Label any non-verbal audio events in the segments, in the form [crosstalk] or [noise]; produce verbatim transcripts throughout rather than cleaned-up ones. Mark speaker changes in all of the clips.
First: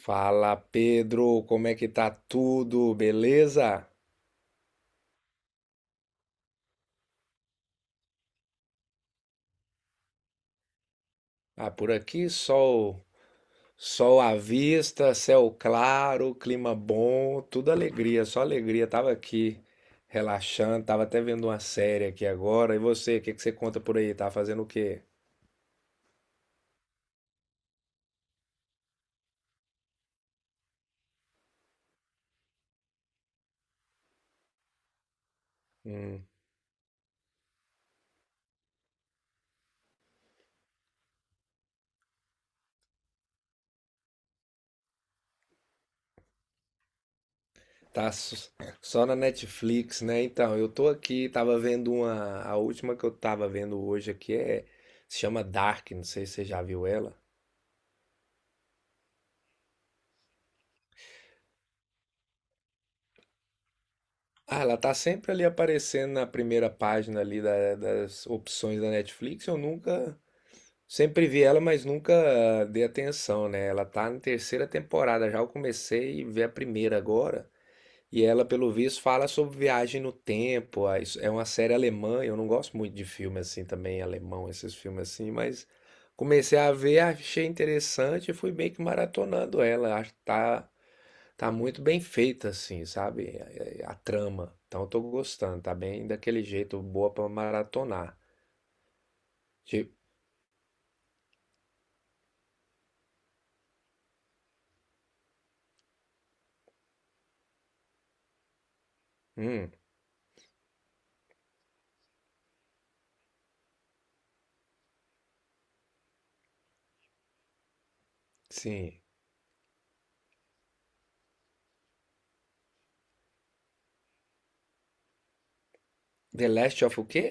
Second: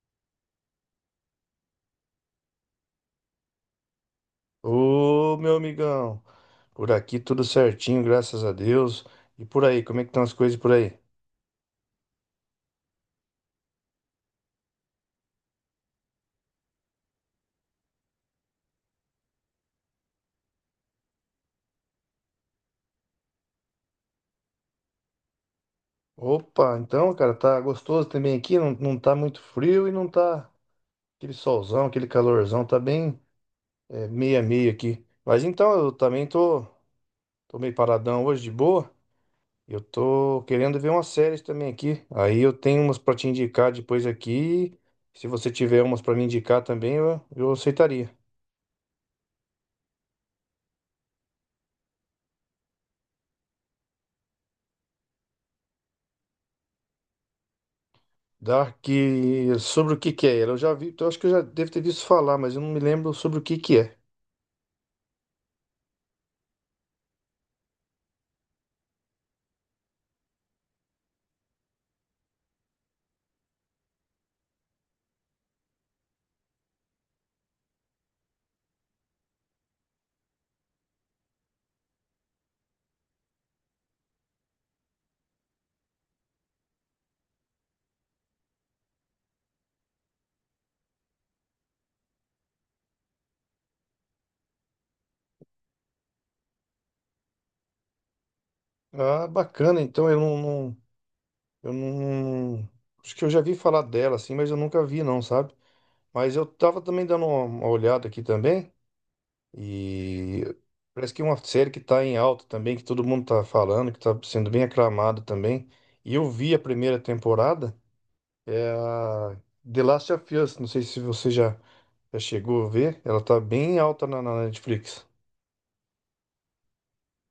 Speaker 1: Fala Pedro, como é que tá tudo? Beleza?
Speaker 2: Ô, meu amigão, por aqui tudo certinho, graças a Deus. E por aí, como é que estão as coisas por aí?
Speaker 1: Ah, por aqui sol, sol à vista, céu claro, clima bom, tudo alegria, só alegria. Tava aqui relaxando, tava até vendo uma série aqui agora. E você, o que que você conta por aí? Tá fazendo o quê?
Speaker 2: Opa, então, cara, tá gostoso também aqui, não, não tá muito frio e não tá aquele solzão, aquele calorzão, tá bem é, meia meia aqui. Mas então, eu
Speaker 1: Hum,
Speaker 2: também tô, tô meio paradão hoje de boa. Eu tô querendo ver umas séries também aqui. Aí eu tenho umas pra te indicar depois aqui. Se você tiver umas pra me indicar também, eu, eu
Speaker 1: tá
Speaker 2: aceitaria.
Speaker 1: s- só na Netflix, né? Então, eu tô aqui, tava vendo uma, a última que eu tava vendo hoje aqui é se chama Dark, não sei se você já viu ela.
Speaker 2: Dark, sobre o que que é ela? Eu já vi, eu acho que eu já devo ter visto falar, mas eu não me lembro sobre o que que é.
Speaker 1: Ah, ela tá sempre ali aparecendo na primeira página ali da- das opções da Netflix. Eu nunca, sempre vi ela, mas nunca dei atenção, né? Ela tá na terceira temporada, já eu comecei a ver a primeira agora. E ela, pelo visto, fala sobre viagem no tempo. Ah, isso- É uma série alemã, eu não gosto muito de filme assim também, alemão, esses filmes assim, mas comecei a ver, achei interessante e fui meio que maratonando ela. Acho que tá Tá muito bem feita, assim, sabe? A, a- a trama. Então eu tô gostando, tá bem daquele jeito, boa pra maratonar.
Speaker 2: Ah, bacana,
Speaker 1: Tipo,
Speaker 2: então eu não, não- eu não, acho que eu já vi falar dela assim, mas eu nunca vi não, sabe? Mas eu tava também dando uma, uma olhada aqui também
Speaker 1: hum,
Speaker 2: e parece que é uma série que tá em alta também, que todo mundo tá falando, que tá sendo bem aclamada também. E eu vi a primeira temporada, é
Speaker 1: sim.
Speaker 2: a The Last of Us, não sei se você já, já chegou a ver, ela tá bem alta na na Netflix.
Speaker 1: The Last of o quê?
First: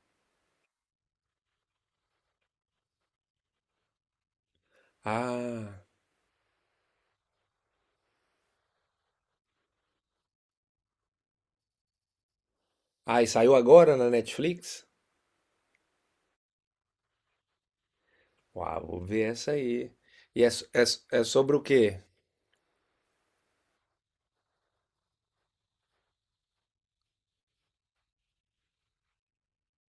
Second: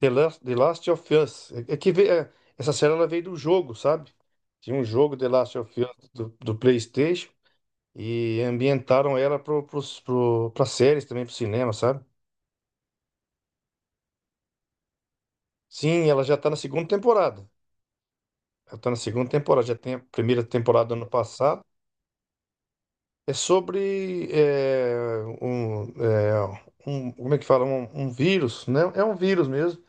Speaker 2: The Last, The Last of Us. É, é que ve- é, essa série ela veio do jogo, sabe? Tinha um jogo The Last
Speaker 1: Ah,
Speaker 2: of Us do, do PlayStation e ambientaram ela pro, pros- pro, pra séries também, pro cinema, sabe?
Speaker 1: ah, e saiu agora na Netflix?
Speaker 2: Sim, ela já tá na segunda temporada. Ela
Speaker 1: Uau,
Speaker 2: tá na
Speaker 1: vou
Speaker 2: segunda
Speaker 1: ver essa
Speaker 2: temporada, já
Speaker 1: aí.
Speaker 2: tem a primeira
Speaker 1: E é, so- é,
Speaker 2: temporada do
Speaker 1: so-
Speaker 2: ano
Speaker 1: é sobre
Speaker 2: passado.
Speaker 1: o quê?
Speaker 2: É sobre é, um, é, um- Como é que fala? Um, um vírus, né? É um vírus mesmo,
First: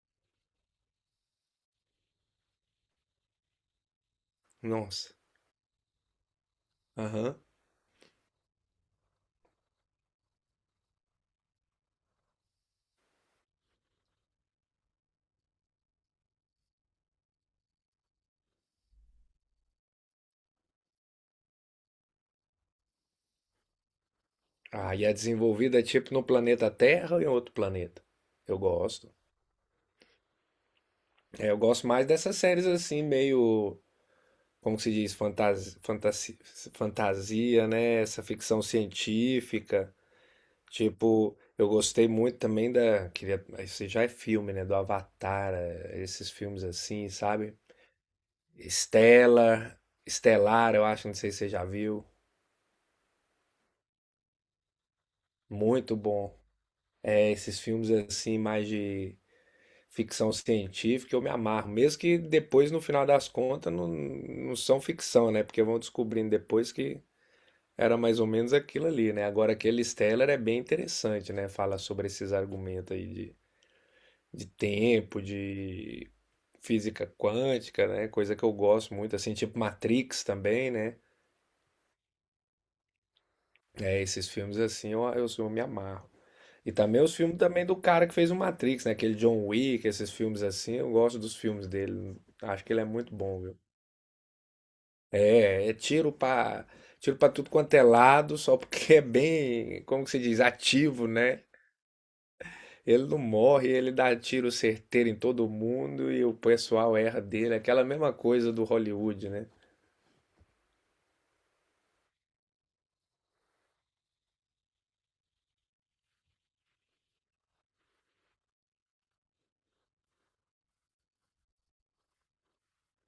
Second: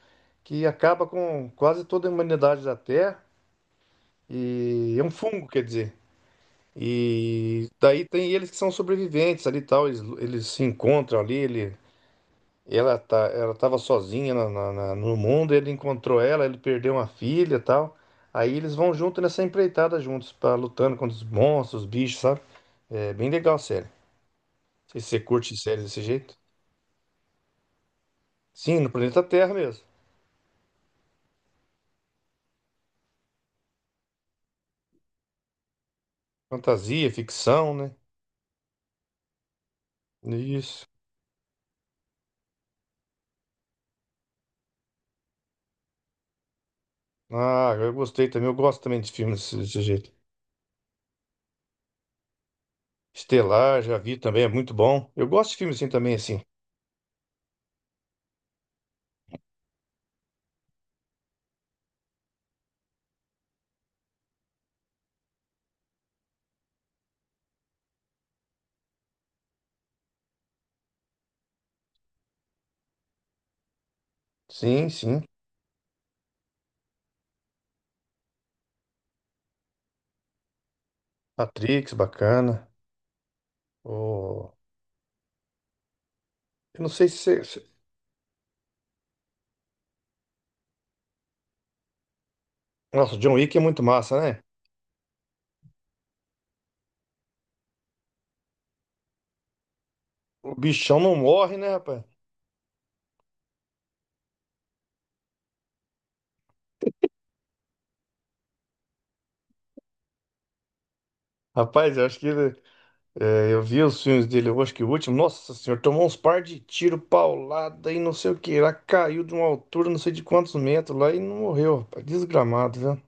Speaker 2: que acaba com quase toda a humanidade da Terra. E é um
Speaker 1: Nossa.
Speaker 2: fungo, quer dizer.
Speaker 1: Aham.
Speaker 2: E daí tem eles que são sobreviventes ali e tal, eles, eles se encontram ali, ele, ela tá, ela tava sozinha na- na- na- no mundo, ele encontrou ela, ele perdeu uma filha e tal. Aí eles vão junto nessa empreitada juntos, pra, lutando contra os monstros, os bichos, sabe? É bem legal a série. Não
Speaker 1: Ah,
Speaker 2: sei
Speaker 1: e
Speaker 2: se
Speaker 1: é
Speaker 2: você curte
Speaker 1: desenvolvida
Speaker 2: séries desse
Speaker 1: tipo no
Speaker 2: jeito.
Speaker 1: planeta Terra ou em outro planeta? Eu
Speaker 2: Sim, no
Speaker 1: gosto.
Speaker 2: planeta Terra mesmo.
Speaker 1: É, eu gosto mais dessas séries assim, meio. Como que se diz, fantasia, fantasia,
Speaker 2: Fantasia,
Speaker 1: fantasia,
Speaker 2: ficção, né?
Speaker 1: né? Essa ficção científica.
Speaker 2: Isso.
Speaker 1: Tipo, eu gostei muito também da. Queria, isso já é filme, né? Do Avatar, eh, esses filmes assim, sabe?
Speaker 2: Ah, eu gostei também. Eu gosto também de filmes desse
Speaker 1: Estela,
Speaker 2: desse jeito.
Speaker 1: Estelar, eu acho, não sei se você já viu.
Speaker 2: Estelar, já vi também, é muito bom. Eu gosto de filmes assim
Speaker 1: Muito
Speaker 2: também,
Speaker 1: bom.
Speaker 2: assim.
Speaker 1: É, esses filmes assim, mais de ficção científica, eu me amarro. Mesmo que depois, no final das contas, não, não são ficção, né? Porque vão descobrindo depois que era mais ou menos aquilo ali, né? Agora, aquele Stellar é bem interessante, né? Fala sobre esses argumentos aí de, de
Speaker 2: Sim, sim.
Speaker 1: tempo, de física quântica, né? Coisa que eu gosto muito, assim, tipo Matrix também, né?
Speaker 2: Matrix, bacana.
Speaker 1: É, esses
Speaker 2: O...
Speaker 1: filmes assim eu, eu, eu me amarro. E
Speaker 2: Eu não
Speaker 1: também
Speaker 2: sei
Speaker 1: os
Speaker 2: se...
Speaker 1: filmes
Speaker 2: você-
Speaker 1: também
Speaker 2: se-
Speaker 1: do cara que fez o Matrix, né? Aquele John Wick, esses filmes assim, eu gosto dos filmes dele. Acho que ele é muito
Speaker 2: Nossa, John
Speaker 1: bom, viu?
Speaker 2: Wick é muito massa, né?
Speaker 1: É, é tiro pra, tiro pra tudo quanto é lado, só porque é bem, como que se diz,
Speaker 2: O bichão
Speaker 1: ativo,
Speaker 2: não
Speaker 1: né?
Speaker 2: morre, né, rapaz?
Speaker 1: Ele não morre, ele dá tiro certeiro em todo mundo e o pessoal erra dele. Aquela mesma coisa do Hollywood, né?
Speaker 2: Rapaz, eu acho que ele- é, eu vi os filmes dele, eu acho que o último, nossa senhora, tomou uns par de tiro, paulada e não sei o que. Lá caiu de uma altura, não sei de quantos metros lá e não morreu, rapaz. Desgramado, viu?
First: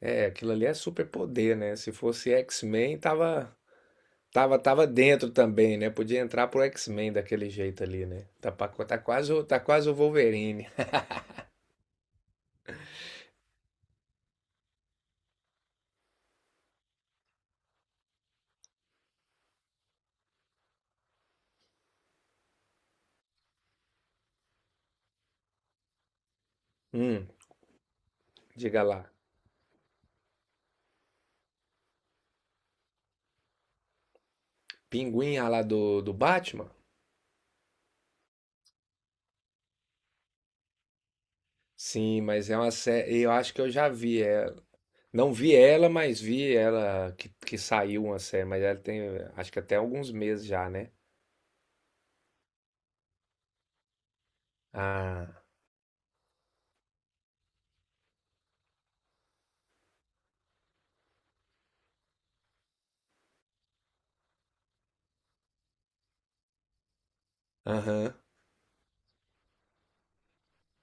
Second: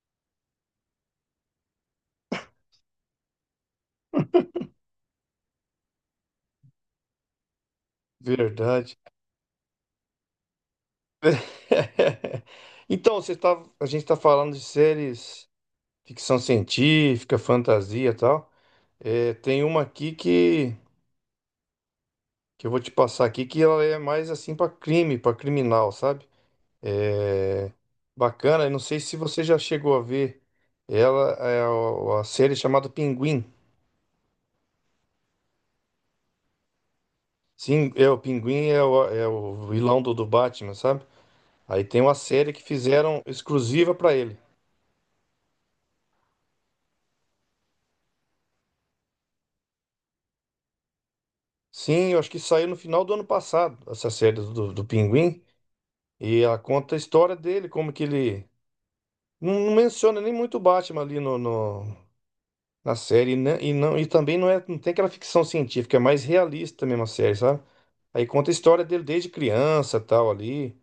Speaker 1: É, aquilo ali é superpoder, né? Se fosse X-Men, tava, tava, tava dentro também, né? Podia entrar pro X-Men daquele jeito ali, né? Tá, pa-
Speaker 2: Verdade.
Speaker 1: tá quase, o- tá quase o Wolverine.
Speaker 2: [laughs] Então, você tá, a gente está falando de séries, ficção científica, fantasia e tal. É, tem uma aqui que. que eu vou te passar aqui, que ela é mais assim pra crime, pra criminal, sabe?
Speaker 1: Hum,
Speaker 2: É bacana, eu não
Speaker 1: diga
Speaker 2: sei
Speaker 1: lá.
Speaker 2: se você já chegou a ver ela, é a, a série chamada Pinguim.
Speaker 1: Pinguim, ah, lá do, do Batman?
Speaker 2: Sim, é o Pinguim é o, é o vilão do, do, Batman, sabe? Aí tem uma
Speaker 1: Sim, mas
Speaker 2: série
Speaker 1: é
Speaker 2: que
Speaker 1: uma série.
Speaker 2: fizeram
Speaker 1: Eu acho que eu já
Speaker 2: exclusiva pra
Speaker 1: vi
Speaker 2: ele.
Speaker 1: ela. Não vi ela, mas vi ela que, que saiu uma série. Mas ela tem, acho que até alguns meses já, né?
Speaker 2: Sim, eu acho que saiu no final do ano passado, essa série do, do, Pinguim,
Speaker 1: Ah,
Speaker 2: e ela conta a história dele, como que ele não, não menciona nem muito o Batman ali no, no, na série. E não, e, não, e também não, é, não tem aquela ficção científica, é mais realista mesmo a série, sabe?
Speaker 1: aham.
Speaker 2: Aí conta a história dele desde criança, tal, ali.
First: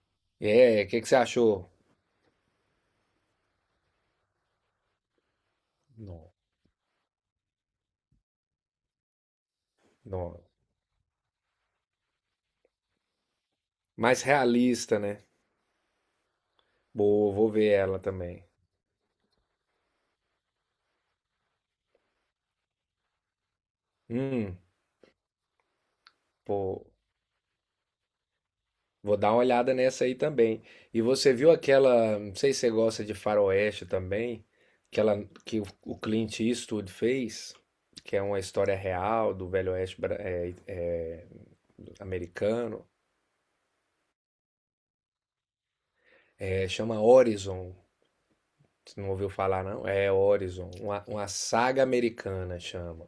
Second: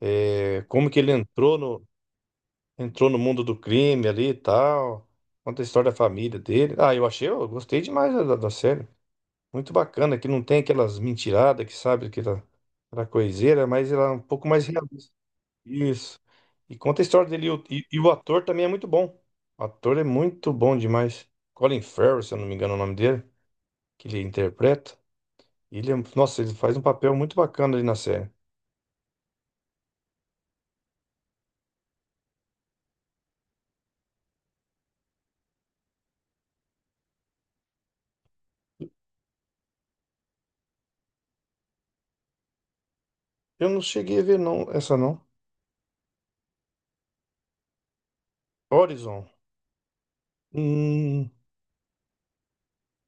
Speaker 2: É,
Speaker 1: É, o
Speaker 2: como que
Speaker 1: que que
Speaker 2: ele
Speaker 1: você
Speaker 2: entrou
Speaker 1: achou?
Speaker 2: no, entrou no mundo do crime ali e tal. Conta a história da
Speaker 1: Não,
Speaker 2: família dele. Ah, eu achei, eu gostei demais da, da da série. Muito bacana, que
Speaker 1: não.
Speaker 2: não tem aquelas mentiradas que sabe que era, era coiseira, mas ela é um
Speaker 1: Mais
Speaker 2: pouco mais
Speaker 1: realista,
Speaker 2: realista.
Speaker 1: né?
Speaker 2: Isso. E conta a história
Speaker 1: Boa,
Speaker 2: dele.
Speaker 1: vou
Speaker 2: E, o-
Speaker 1: ver
Speaker 2: e,
Speaker 1: ela
Speaker 2: e o ator
Speaker 1: também.
Speaker 2: também é muito bom. O ator é muito bom demais. Colin Farrell, se eu não me engano é o nome dele que ele
Speaker 1: Hum,
Speaker 2: interpreta. Ele, é um- nossa, ele faz um
Speaker 1: pô,
Speaker 2: papel muito bacana ali na série.
Speaker 1: vou dar uma olhada nessa aí também. E você viu aquela, não sei se você gosta de faroeste também, aquela que o o Clint Eastwood fez, que é uma história real do Velho Oeste bra- é, é, americano.
Speaker 2: Eu não cheguei a ver não, essa não.
Speaker 1: É, chama Horizon. Você não
Speaker 2: Horizon.
Speaker 1: ouviu falar, não? É Horizon, uma, uma
Speaker 2: Hum,
Speaker 1: saga americana chama.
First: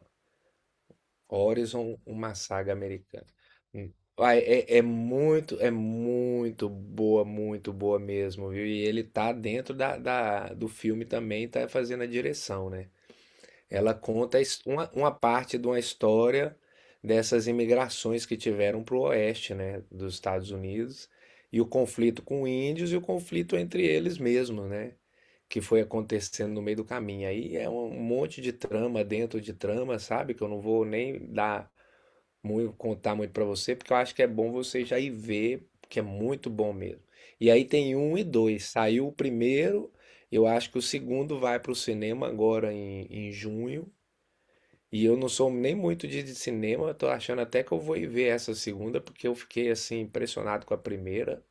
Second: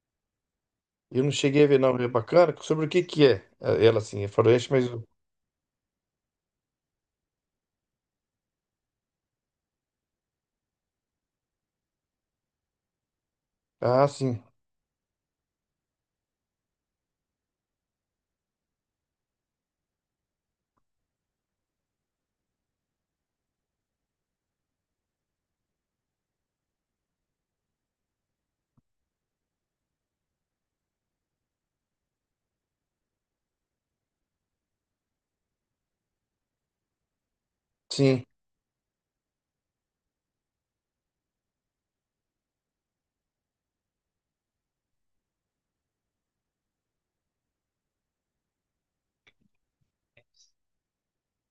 Speaker 2: eu não cheguei a ver não,
Speaker 1: Horizon:
Speaker 2: é
Speaker 1: Uma
Speaker 2: bacana.
Speaker 1: Saga
Speaker 2: Sobre o que que
Speaker 1: Americana.
Speaker 2: é? Ah,
Speaker 1: Hum.
Speaker 2: ela assim, é
Speaker 1: Vai,
Speaker 2: faroeste,
Speaker 1: é é
Speaker 2: mas
Speaker 1: muito é muito boa, muito boa mesmo, viu. E ele tá dentro da da do filme também, tá fazendo a direção, né. Ela
Speaker 2: ah,
Speaker 1: conta a
Speaker 2: sim.
Speaker 1: his uma uma parte de uma história dessas imigrações que tiveram para o oeste, né, dos Estados Unidos, e o conflito com índios e o conflito entre eles mesmos, né, que foi acontecendo no meio do caminho. Aí é um monte de trama dentro de trama, sabe, que eu não vou nem dar muito, contar muito pra você, porque eu acho que é bom você já ir ver, que é muito bom mesmo. E aí tem um
Speaker 2: Sim,
Speaker 1: e dois. Saiu o primeiro, eu acho que o segundo vai pro cinema agora em, em junho. E eu não sou nem muito de de cinema, eu tô achando até que eu vou ir ver essa segunda, porque eu fiquei assim impressionado com a primeira.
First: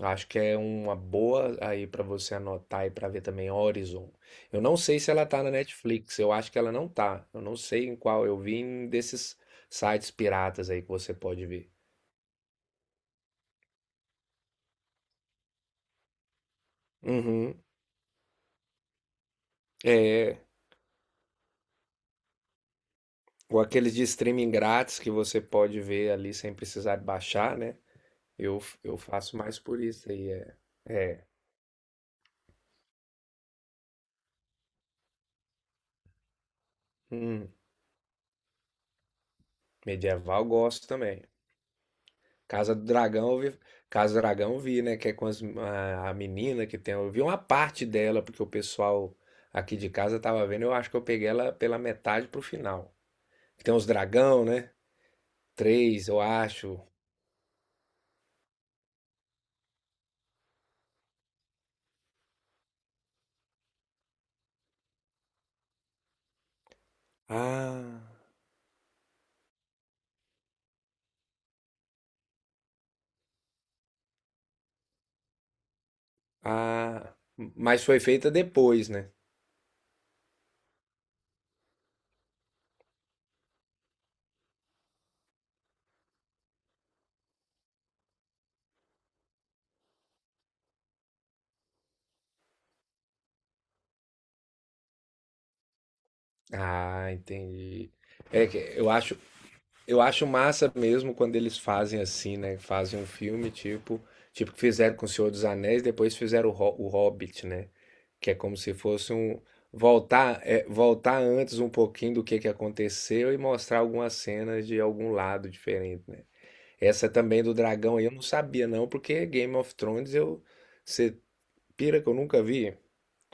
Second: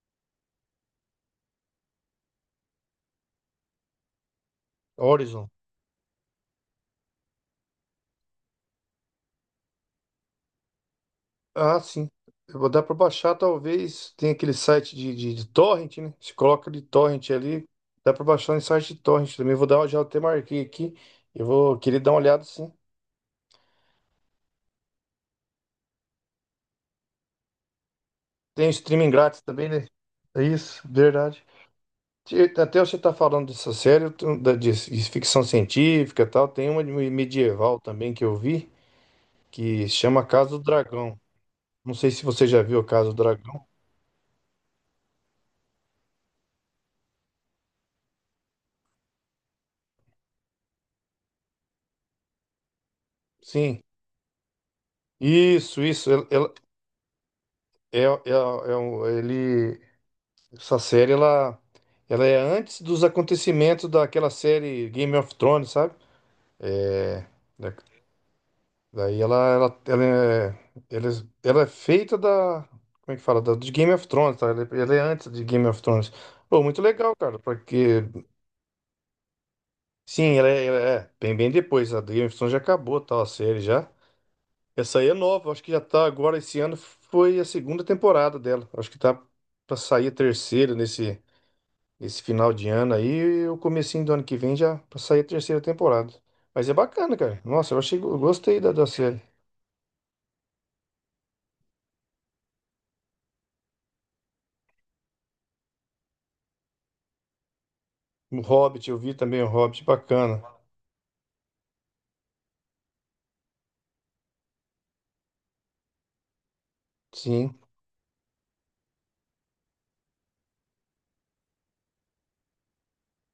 Speaker 1: Acho que é uma boa aí pra você anotar e pra ver também Horizon. Eu não sei se ela tá
Speaker 2: Horizon.
Speaker 1: na Netflix, eu acho que ela não tá. Eu não sei em qual, eu vi em desses sites piratas aí que você pode ver.
Speaker 2: Ah, sim. Eu vou dar para baixar, talvez. Tem aquele site de, de, de torrent, né? Se coloca de torrent
Speaker 1: Uhum.
Speaker 2: ali, dá para baixar em site de torrent também. Vou dar, uma já até
Speaker 1: É,
Speaker 2: marquei aqui. Eu vou querer dar uma olhada, sim.
Speaker 1: ou aqueles de streaming grátis que você pode ver ali sem precisar baixar, né? Eu,
Speaker 2: Tem o
Speaker 1: eu
Speaker 2: streaming
Speaker 1: faço
Speaker 2: grátis
Speaker 1: mais
Speaker 2: também,
Speaker 1: por
Speaker 2: né?
Speaker 1: isso aí,
Speaker 2: É
Speaker 1: é.
Speaker 2: isso,
Speaker 1: É.
Speaker 2: verdade. Te- Até você está falando dessa série eu tô- da- de, de ficção científica e tal, tem uma de
Speaker 1: Hum,
Speaker 2: medieval também que eu vi, que chama
Speaker 1: medieval
Speaker 2: Casa do
Speaker 1: gosto
Speaker 2: Dragão.
Speaker 1: também.
Speaker 2: Não sei se você já
Speaker 1: Casa
Speaker 2: viu
Speaker 1: do
Speaker 2: Casa do
Speaker 1: Dragão, eu vi,
Speaker 2: Dragão.
Speaker 1: Casa do Dragão eu vi, né? Que é com as- a, a menina que tem. Eu vi uma parte dela, porque o pessoal aqui de casa tava vendo. Eu acho que eu peguei ela pela metade pro final. Tem
Speaker 2: Sim,
Speaker 1: uns dragão, né?
Speaker 2: isso,
Speaker 1: Três,
Speaker 2: isso.
Speaker 1: eu
Speaker 2: Ela, ela-
Speaker 1: acho.
Speaker 2: é, é, é um- ele, essa série ela, ela é antes dos acontecimentos daquela série Game of Thrones, sabe? É,
Speaker 1: Ah,
Speaker 2: Daí ela, ela, ela, é, ela, é ela é feita da. Como é que fala? Da, de Game of Thrones, tá? Ela, é ela é antes de Game of Thrones. Pô, muito
Speaker 1: ah.
Speaker 2: legal, cara,
Speaker 1: Mas foi
Speaker 2: porque.
Speaker 1: feita depois, né?
Speaker 2: Sim, ela é, ela é bem, bem depois. A Game of Thrones já acabou, tal, a série já. Essa aí é nova, acho que já tá agora esse ano. Foi a segunda temporada dela. Acho que tá pra sair a terceira nesse, nesse final de ano aí. E o comecinho do ano que vem já pra sair a terceira temporada. Mas é
Speaker 1: Ah,
Speaker 2: bacana, cara. Nossa, eu
Speaker 1: entendi.
Speaker 2: achei, eu
Speaker 1: É que
Speaker 2: gostei da, da
Speaker 1: eu acho.
Speaker 2: série.
Speaker 1: Eu acho massa mesmo quando eles fazem assim, né? Fazem um filme tipo, tipo que fizeram com o Senhor dos Anéis, depois fizeram o, Ho- o Hobbit, né? Que é
Speaker 2: O
Speaker 1: como se
Speaker 2: Hobbit, eu
Speaker 1: fosse
Speaker 2: vi
Speaker 1: um
Speaker 2: também o Hobbit,
Speaker 1: voltar,
Speaker 2: bacana.
Speaker 1: é, voltar antes um pouquinho do que que aconteceu e mostrar algumas cenas de algum lado diferente, né? Essa também do
Speaker 2: Sim.
Speaker 1: dragão aí eu não sabia não, porque Game of Thrones eu você pira que eu nunca vi.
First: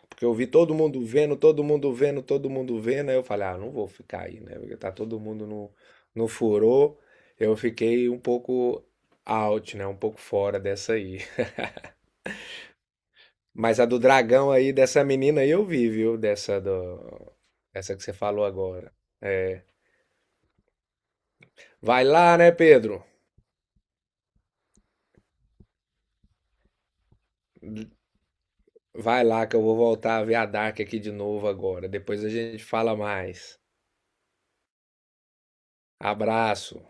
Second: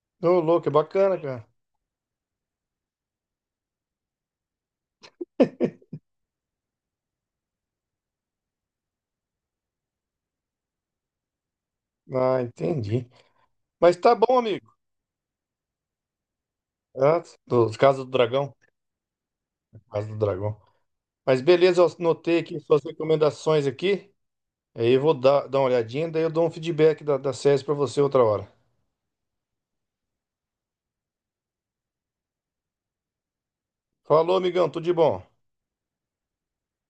Speaker 1: Porque eu
Speaker 2: Ô,
Speaker 1: vi
Speaker 2: louco, é
Speaker 1: todo mundo
Speaker 2: bacana,
Speaker 1: vendo,
Speaker 2: cara.
Speaker 1: todo mundo vendo, todo mundo vendo. Aí eu falei, ah, não vou ficar aí, né? Porque tá todo mundo no, no furor. Eu fiquei um pouco out, né? Um pouco fora dessa aí.
Speaker 2: Ah, entendi.
Speaker 1: Mas a
Speaker 2: Mas
Speaker 1: do
Speaker 2: tá bom,
Speaker 1: dragão
Speaker 2: amigo.
Speaker 1: aí, dessa menina aí eu vi, viu? Dessa
Speaker 2: Ah,
Speaker 1: do...
Speaker 2: do,
Speaker 1: Essa
Speaker 2: caso
Speaker 1: que
Speaker 2: do
Speaker 1: você falou
Speaker 2: dragão.
Speaker 1: agora.
Speaker 2: Caso do dragão. Mas beleza, eu
Speaker 1: Vai lá,
Speaker 2: anotei
Speaker 1: né,
Speaker 2: aqui suas
Speaker 1: Pedro?
Speaker 2: recomendações aqui. Aí eu vou dar, dar uma olhadinha, daí eu dou um feedback da, da série pra você outra hora.
Speaker 1: Vai lá que eu vou voltar a ver a Dark aqui de novo agora. Depois a gente fala mais.
Speaker 2: Falou, amigão, tudo de bom.
Speaker 1: Abraço.